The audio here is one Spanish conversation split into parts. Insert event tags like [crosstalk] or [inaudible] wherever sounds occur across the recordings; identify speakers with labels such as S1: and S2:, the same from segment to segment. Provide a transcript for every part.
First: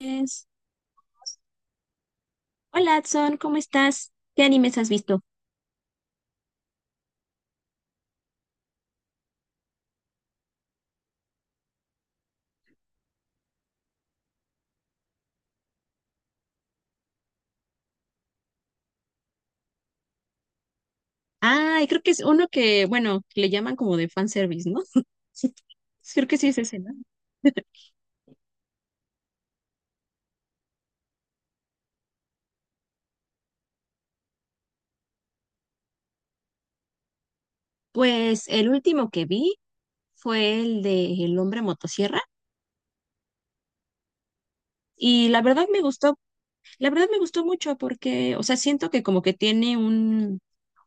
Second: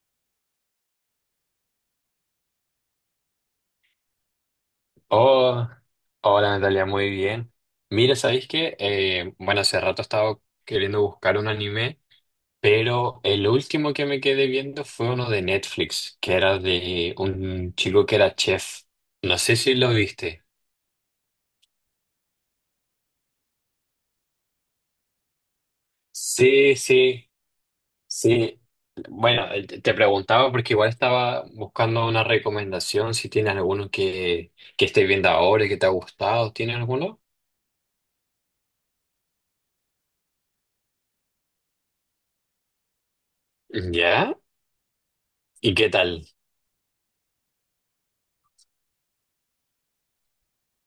S1: Es- Hola, Adson, ¿cómo estás? ¿Qué animes has visto?
S2: Oh, hola Natalia, muy bien. Mira, ¿sabéis qué? Bueno, hace rato estaba queriendo buscar un anime, pero el último que me quedé viendo fue uno de Netflix, que era de un chico que era chef. No sé si lo viste.
S1: Ay, creo que es uno que, bueno, que le llaman como de fanservice, ¿no? Sí. Creo que sí es
S2: Sí,
S1: ese, ¿no?
S2: sí, sí. Bueno, te preguntaba porque igual estaba buscando una recomendación, si tienes alguno que estés viendo ahora y que te ha gustado. ¿Tienes alguno?
S1: Pues el último que vi fue el de El hombre motosierra
S2: ¿Ya?
S1: y la verdad
S2: ¿Y
S1: me
S2: qué
S1: gustó,
S2: tal?
S1: la verdad me gustó mucho porque, o sea, siento que como que tiene un,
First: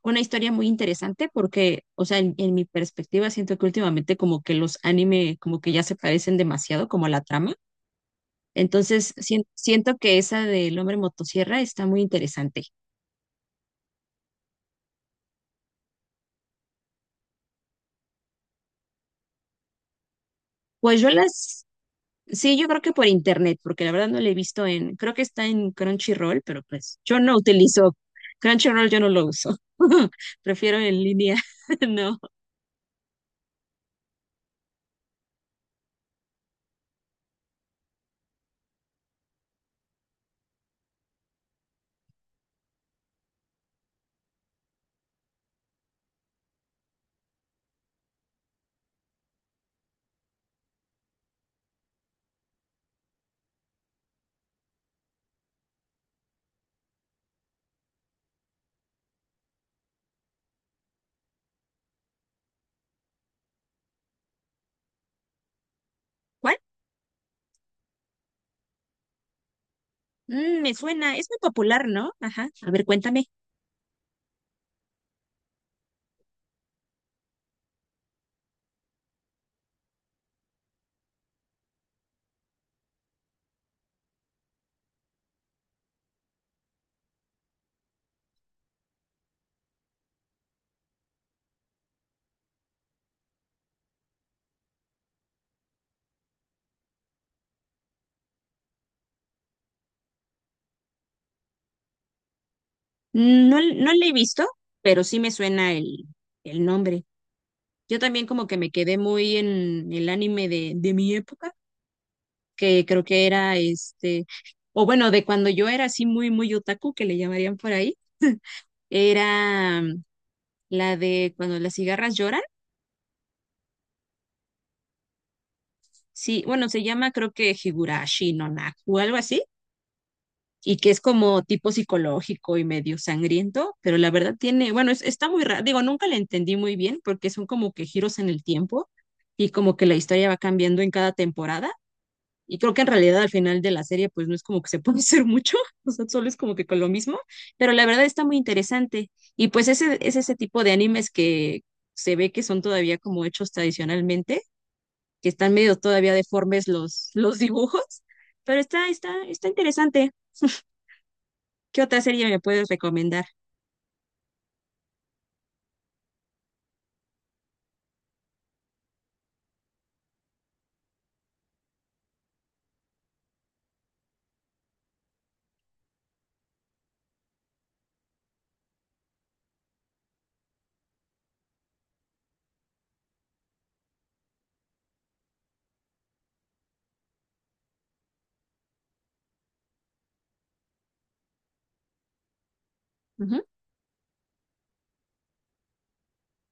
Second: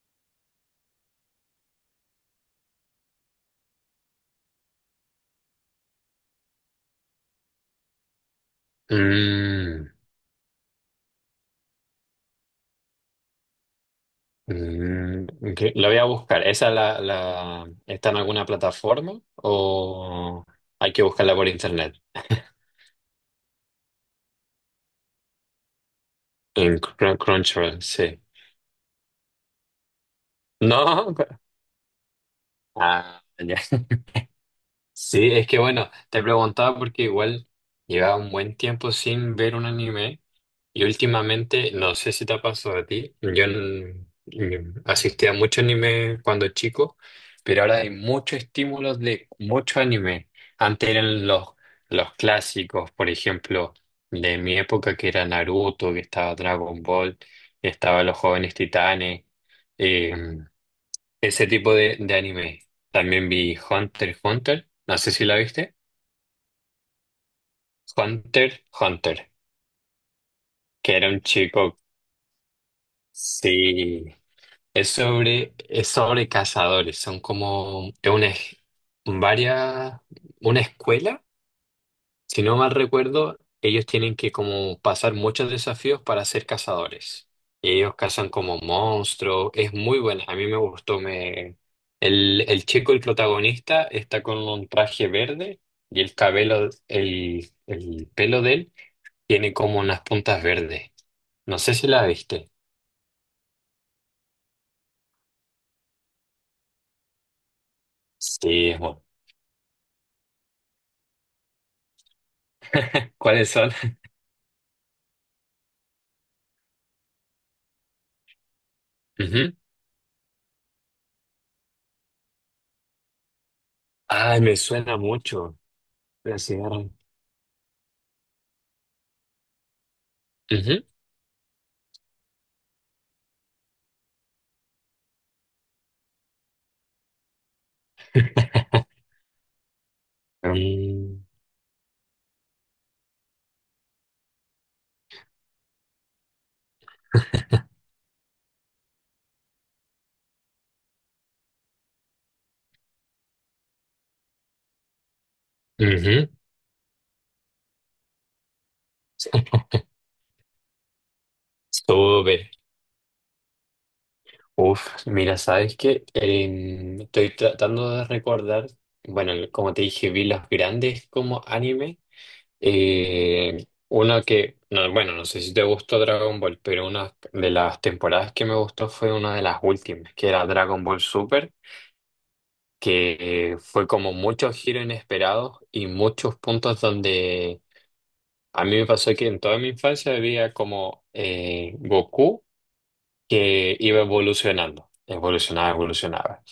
S1: una historia muy interesante porque, o sea, en mi perspectiva siento que últimamente como que los anime como que ya se parecen demasiado como a la trama. Entonces,
S2: Mm.
S1: siento que esa del hombre motosierra está muy interesante.
S2: Mm, ok, la voy a buscar. ¿Esa está en alguna plataforma o hay
S1: Pues
S2: que
S1: yo
S2: buscarla por
S1: las,
S2: internet? [laughs]
S1: sí, yo creo que por internet, porque la verdad no la he visto en, creo que está en Crunchyroll, pero
S2: En
S1: pues yo no
S2: Crunchyroll,
S1: utilizo
S2: sí.
S1: Crunchyroll, yo no lo uso. [laughs] Prefiero en
S2: No,
S1: línea, [laughs] no.
S2: [laughs] ah, ya. Sí, es que bueno, te preguntaba porque igual llevaba un buen tiempo sin ver un anime y últimamente, no sé si te ha pasado a ti, yo asistía a mucho anime cuando chico, pero ahora hay muchos estímulos de mucho anime. Antes eran los clásicos, por ejemplo, de mi época que era Naruto, que estaba Dragon Ball, estaba Los Jóvenes Titanes. eh, ese tipo de anime. También vi Hunter x Hunter. No sé si la viste.
S1: ¿Cuál?
S2: Hunter x Hunter.
S1: Mm, me
S2: Que era
S1: suena,
S2: un
S1: es muy
S2: chico.
S1: popular, ¿no? Ajá, a ver, cuéntame.
S2: Sí. Es sobre cazadores. Son como es una, varias, una escuela. Si no mal recuerdo, ellos tienen que como pasar muchos desafíos para ser cazadores. Y ellos cazan como monstruos. Es muy buena. A mí me gustó. Me... El chico, el protagonista, está con un traje verde y el cabello, el pelo de él tiene como unas puntas verdes. No sé si la viste.
S1: Mm, no, no la he visto, pero sí me suena el nombre. Yo también como que
S2: Sí,
S1: me
S2: es
S1: quedé
S2: bueno.
S1: muy en el anime de mi época que creo que
S2: ¿Cuáles
S1: era
S2: son?
S1: este, o bueno, de cuando yo era así muy, muy otaku, que le llamarían por ahí,
S2: [laughs] Ujú.
S1: era la de cuando las cigarras lloran.
S2: Ay, me suena mucho. La
S1: Sí, bueno, se
S2: cigarra.
S1: llama creo que Higurashi no Naku o algo así, y
S2: Ujú.
S1: que es como tipo psicológico y medio sangriento, pero la verdad tiene, bueno, está muy raro, digo, nunca la entendí muy bien porque son como que giros en el
S2: [laughs]
S1: tiempo y como que la historia va cambiando en cada
S2: Mm,
S1: temporada. Y creo que en realidad al final de la serie, pues no es como que se [laughs] puede hacer mucho, [laughs] o sea, solo es como que con lo mismo, pero la verdad está muy interesante. Y pues ese, es ese tipo de animes que se ve que son todavía como hechos tradicionalmente, que están medio todavía
S2: ujú.
S1: deformes los dibujos, pero está interesante. ¿Qué otra serie me
S2: Súper.
S1: puedes recomendar?
S2: Uf, mira, sabes que estoy tratando de recordar, bueno, como te dije, vi los grandes como anime. Uno que, no, bueno, no sé si te gustó Dragon Ball, pero una de las temporadas que me gustó fue una de las últimas, que era Dragon Ball Super, que fue como muchos giros inesperados y muchos puntos donde a mí me pasó que en toda mi infancia había como Goku
S1: Ujú.
S2: que iba evolucionando, evolucionaba, evolucionaba.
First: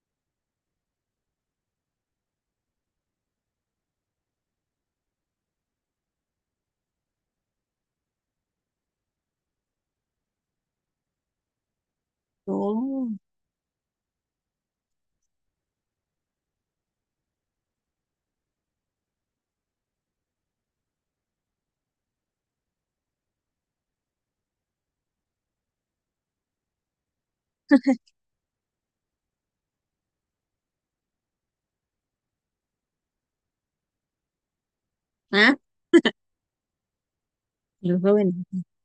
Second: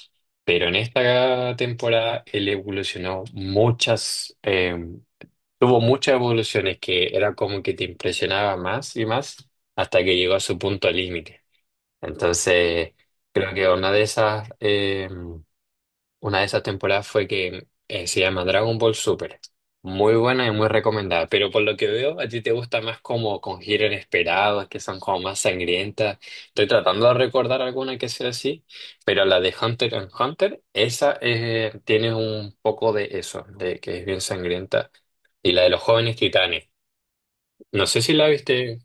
S2: Pero en esta temporada él evolucionó muchas, tuvo muchas evoluciones que era como que te impresionaba más y más hasta que llegó a su punto límite. Entonces,
S1: Oh,
S2: creo que una de esas una de esas temporadas fue que se llama Dragon Ball Super. Muy buena y muy recomendada. Pero por lo que veo, a ti te gusta más como con giros inesperados, que son como más sangrientas. Estoy tratando de recordar alguna que sea así, pero la de Hunter x Hunter, esa tiene un poco de eso, de que es bien sangrienta.
S1: ah,
S2: Y la de los jóvenes titanes. No
S1: los
S2: sé si la
S1: jóvenes.
S2: viste.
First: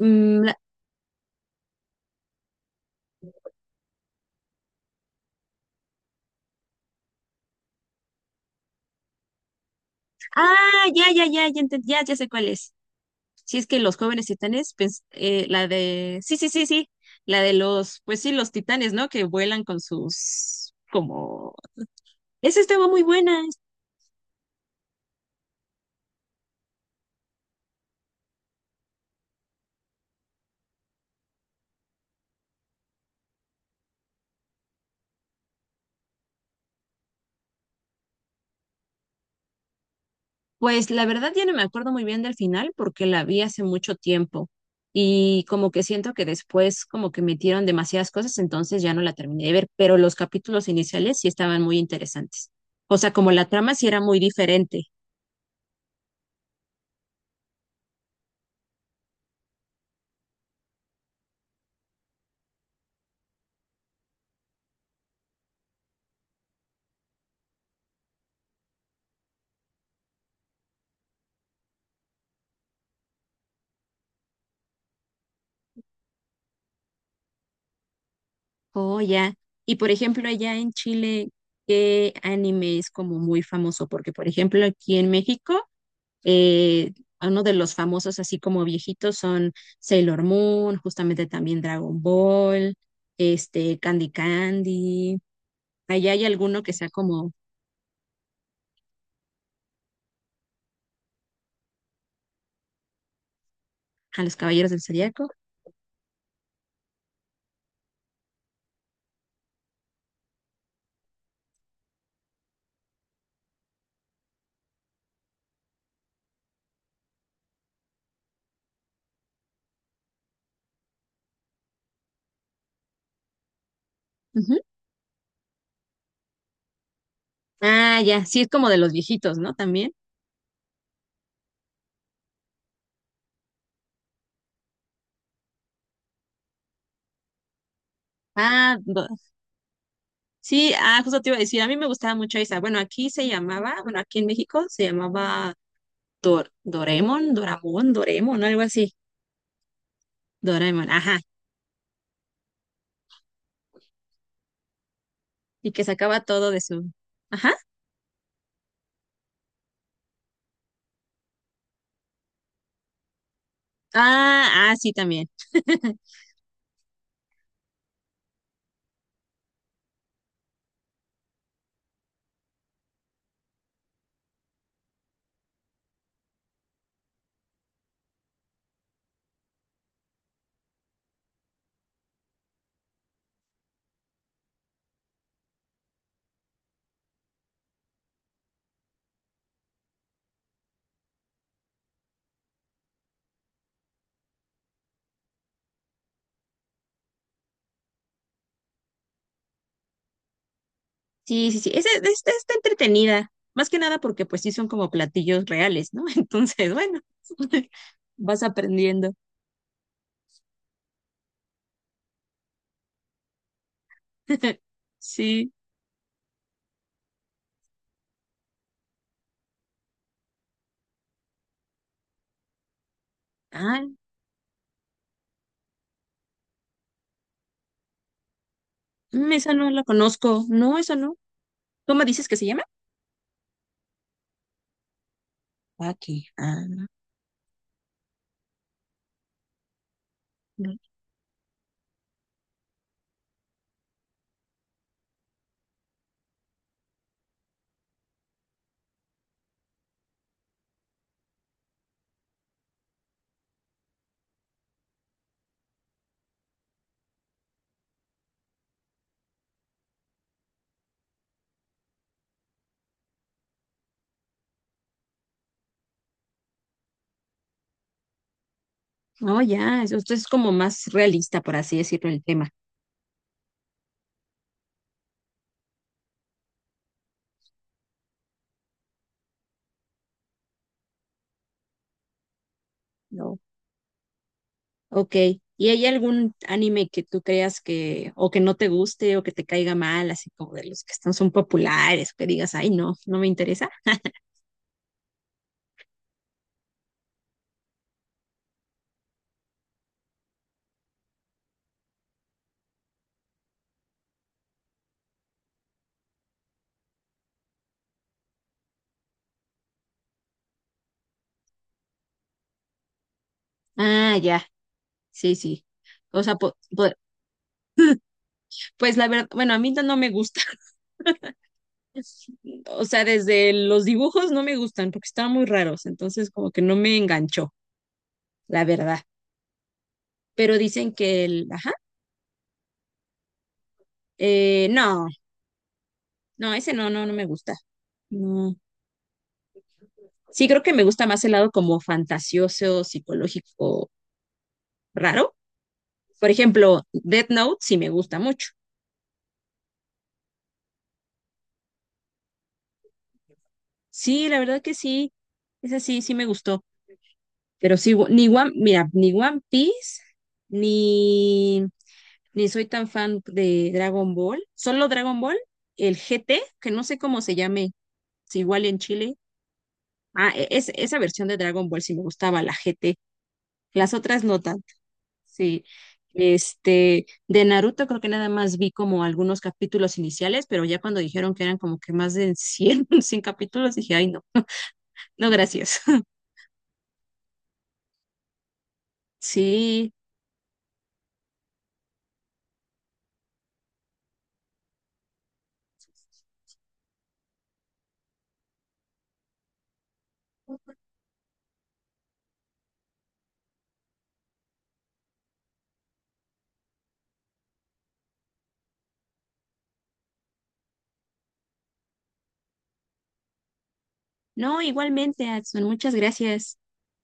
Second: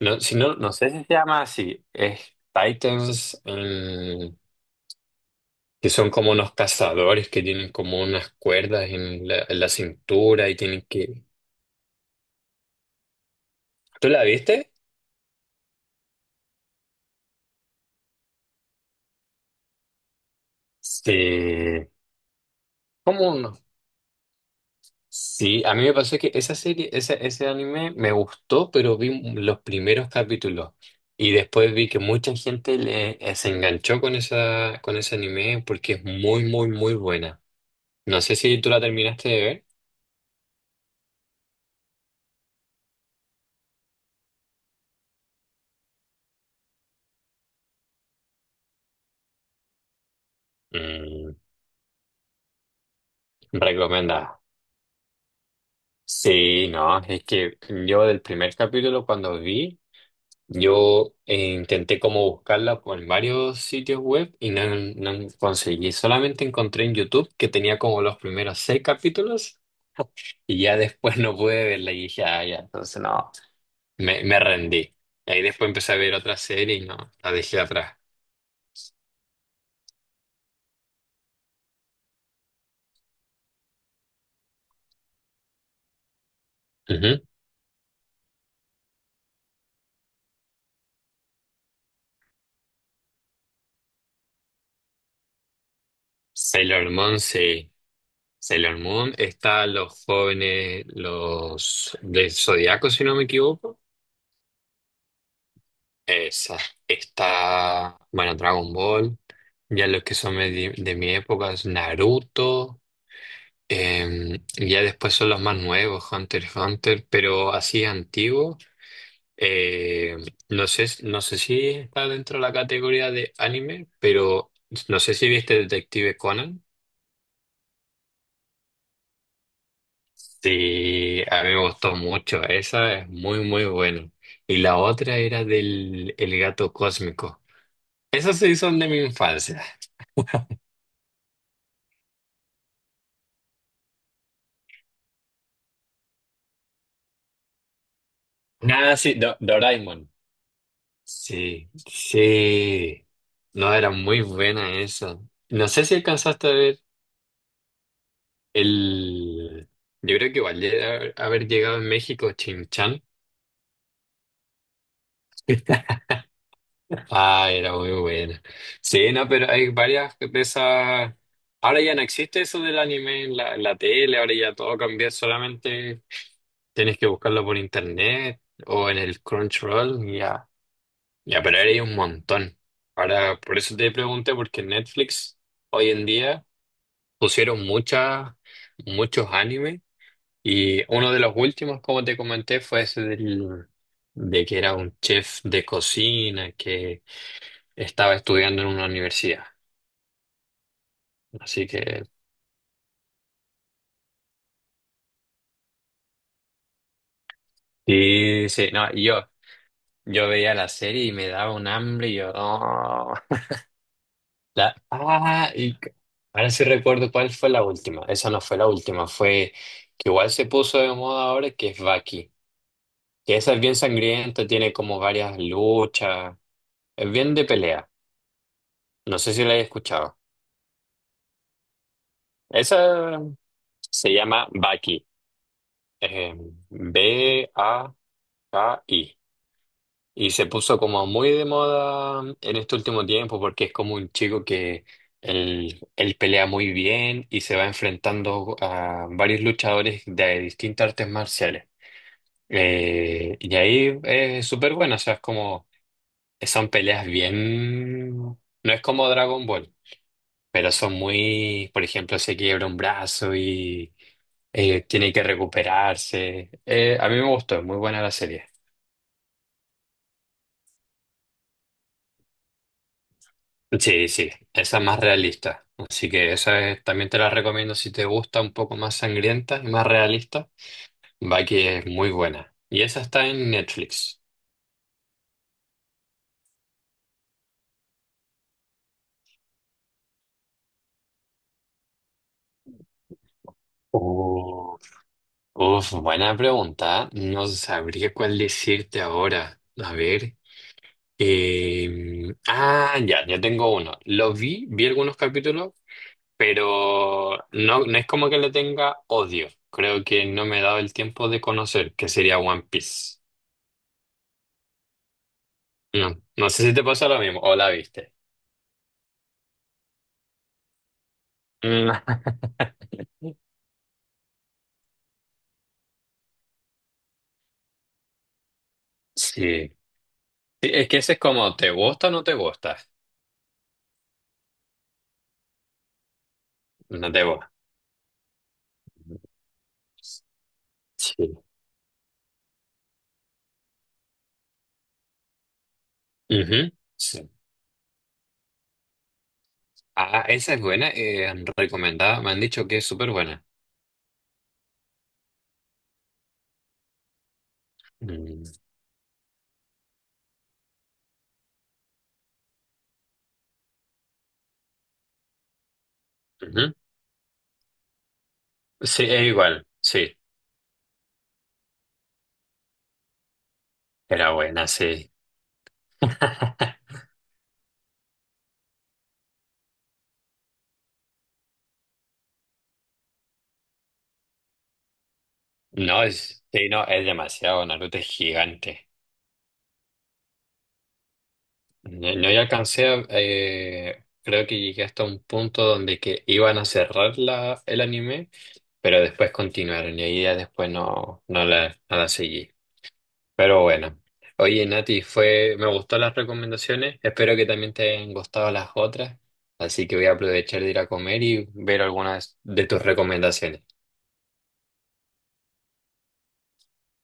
S2: No, si
S1: Mm,
S2: no,
S1: la-
S2: no sé si se llama así. Es Titans, que son como unos cazadores que tienen como unas cuerdas en la cintura
S1: Ah,
S2: y tienen
S1: ya,
S2: que...
S1: ya, ya, ya, enten- ya sé cuál es. Si es que los
S2: ¿Tú la
S1: jóvenes
S2: viste?
S1: titanes, pues, la de, sí, sí, sí, sí, la de los, pues sí, los titanes, ¿no? Que vuelan con sus, como,
S2: Sí.
S1: esa estaba muy
S2: ¿Cómo
S1: buena.
S2: no? Sí, a mí me pasó que esa serie, ese anime me gustó, pero vi los primeros capítulos y después vi que mucha gente le, se enganchó con esa, con ese anime porque es muy, muy, muy buena. No sé si tú la terminaste de ver.
S1: Pues la verdad ya no me acuerdo muy bien del final porque la vi hace mucho tiempo y como que siento que después como que metieron demasiadas cosas, entonces ya no la terminé de ver, pero los capítulos iniciales sí
S2: Mm,
S1: estaban muy interesantes. O sea, como la trama sí era muy
S2: recomendada.
S1: diferente.
S2: Sí, no, es que yo del primer capítulo cuando vi... Yo intenté como buscarla en varios sitios web y no, no conseguí. Solamente encontré en YouTube que tenía como los primeros seis capítulos. [laughs] Y ya después no pude verla y dije, ah, ya, entonces no, me rendí. Y ahí después empecé a ver otra serie y no, la dejé atrás.
S1: Oh, ya. Y por ejemplo, allá en Chile, ¿qué anime es como muy famoso? Porque, por ejemplo, aquí en México, eh,
S2: Ujú.
S1: uno de los famosos, así como viejitos, son Sailor Moon, justamente también Dragon Ball, este, Candy Candy. ¿Allá hay alguno que sea
S2: Sailor Moon,
S1: como
S2: sí. Sailor Moon, está los jóvenes, los del Zodíaco, si no me equivoco.
S1: a los Caballeros del Zodiaco?
S2: Esa, está, bueno, Dragon Ball, ya los que son de mi época es Naruto, y ya después son los más nuevos, Hunter x Hunter, pero así antiguo, eh, no sé, no sé si está dentro de la categoría de anime, pero
S1: Ujú.
S2: no sé si viste Detective Conan.
S1: Ah, ya, sí, es como de los viejitos, ¿no? También.
S2: Sí, a mí me gustó mucho, esa es muy, muy buena. Y la otra era del el gato cósmico. Esas sí
S1: Ah,
S2: son de mi
S1: do-
S2: infancia.
S1: sí, ah, justo te iba a decir, a mí me gustaba mucho esa. Bueno, aquí se llamaba, bueno, aquí en México se llamaba Dor, Doremon, Doramon, Doremon, algo así.
S2: Ah, sí, Doraemon.
S1: Doraemon, ajá.
S2: Sí, sí. No, era muy buena esa. No
S1: Y que
S2: sé si
S1: sacaba
S2: alcanzaste
S1: todo
S2: a
S1: de
S2: ver
S1: su. Ajá.
S2: el... Yo creo que igual haber llegado en México, Chin Chan.
S1: Ah, ah, sí, también. [laughs]
S2: [laughs] Ah, era muy buena. Sí, no, pero hay varias de esas... Ahora ya no existe eso del anime en la tele, ahora ya todo cambió, solamente tienes que buscarlo por internet o en el Crunchyroll, ya. Ya, pero ahora hay un montón. Ahora, por eso te pregunté, porque en Netflix hoy en día pusieron muchas, muchos animes y uno de los últimos, como te comenté, fue ese del, de que era un chef de cocina que estaba estudiando en una universidad.
S1: Sí, sí,
S2: Así
S1: sí. Ese,
S2: que,
S1: está entretenida. Más que nada porque pues sí son como platillos reales, ¿no? [laughs] Entonces, bueno, [laughs] vas
S2: sí, sí, no, y
S1: aprendiendo.
S2: yo veía la serie y me daba un hambre y yo, no.
S1: [laughs]
S2: La, ah,
S1: Sí.
S2: y c- ahora sí recuerdo cuál fue la última. Esa no fue la última, fue que igual se puso de moda ahora, que es Baki. Que esa es bien
S1: Ah,
S2: sangrienta, tiene como varias luchas, es bien de pelea. No
S1: mm,
S2: sé si
S1: esa
S2: la he
S1: no la
S2: escuchado.
S1: conozco. No, esa no. ¿Cómo dices que se llama?
S2: Esa se llama Baki.
S1: Aquí.
S2: eh,
S1: Ah,
S2: B-A-K-I. Y se puso como muy de moda en este último tiempo porque es como un chico que él pelea muy bien y se va enfrentando a varios luchadores de distintas artes marciales. Y ahí es súper bueno, o sea, es como, son peleas bien, no es como Dragon Ball, pero son muy, por ejemplo, se quiebra un brazo y tiene que recuperarse. A mí me gustó, es muy buena la serie.
S1: no, ya. Esto es como más realista, por así decirlo, el tema.
S2: Sí, sí, esa es más realista. Así que esa también te la recomiendo si te gusta un poco más sangrienta y más realista. Va que es muy buena. Y esa está
S1: No,
S2: en Netflix.
S1: ok. ¿Y hay algún anime que tú creas que, o que no te guste, o que te caiga mal, así como de los que están, son populares, que digas, ay, no, no me interesa?
S2: Uf, uf, buena pregunta. No sabría cuál decirte ahora. A ver. Ah, ya, ya tengo uno. Lo vi algunos capítulos, pero no, no es como que le tenga odio. Creo que no me he dado el tiempo de conocer, que sería One Piece.
S1: Ah, ya, sí, sí.
S2: No,
S1: O sea,
S2: no sé si te pasó lo mismo o la viste.
S1: pues la verdad, bueno, a mí no me gusta.
S2: Mm, [laughs]
S1: [laughs] O sea, desde los dibujos no me gustan porque estaban muy raros, entonces como que no me enganchó, la verdad.
S2: Sí.
S1: Pero
S2: Sí, es
S1: dicen
S2: que ese es
S1: que el,
S2: como,
S1: ajá,
S2: ¿te gusta o no te gusta?
S1: no, no, ese no, no,
S2: No
S1: no
S2: te
S1: me
S2: gusta.
S1: gusta. No. Sí, creo que me gusta más el
S2: Sí.
S1: lado como fantasioso, psicológico raro. Por
S2: Ujú,
S1: ejemplo, Death
S2: sí.
S1: Note sí me gusta mucho.
S2: Ah, esa es buena, recomendada. Me han dicho que es súper buena.
S1: Sí, la verdad que sí, es así, sí me gustó. Pero sí, wo- ni
S2: Mm,
S1: One, mira, ni One Piece, ni, ni soy tan fan de Dragon Ball. Solo Dragon Ball, el GT, que
S2: ujú.
S1: no sé cómo se llame, si igual en
S2: Sí,
S1: Chile.
S2: es igual. Sí,
S1: Ah, es, esa versión de Dragon Ball sí me gustaba, la GT. Las otras
S2: era
S1: no notas.
S2: buena, sí.
S1: Sí,
S2: [laughs]
S1: este, de Naruto creo que nada más vi como algunos capítulos iniciales, pero ya cuando dijeron que eran como que más de 100 [laughs] 100 capítulos, dije, ay, no, no, gracias.
S2: No,
S1: [laughs]
S2: es, sí, no, es demasiado. Naruto es gigante.
S1: Sí,
S2: No, no ya alcancé, creo que llegué hasta un punto donde que iban a cerrar la, el anime. Pero después continuaron y ahí ya después no, no la seguí. Pero bueno, oye Nati, fue, me gustó las recomendaciones, espero que también te hayan gustado las otras, así que voy a aprovechar de ir a comer y ver algunas de tus recomendaciones.
S1: no, igualmente, Adson, muchas gracias.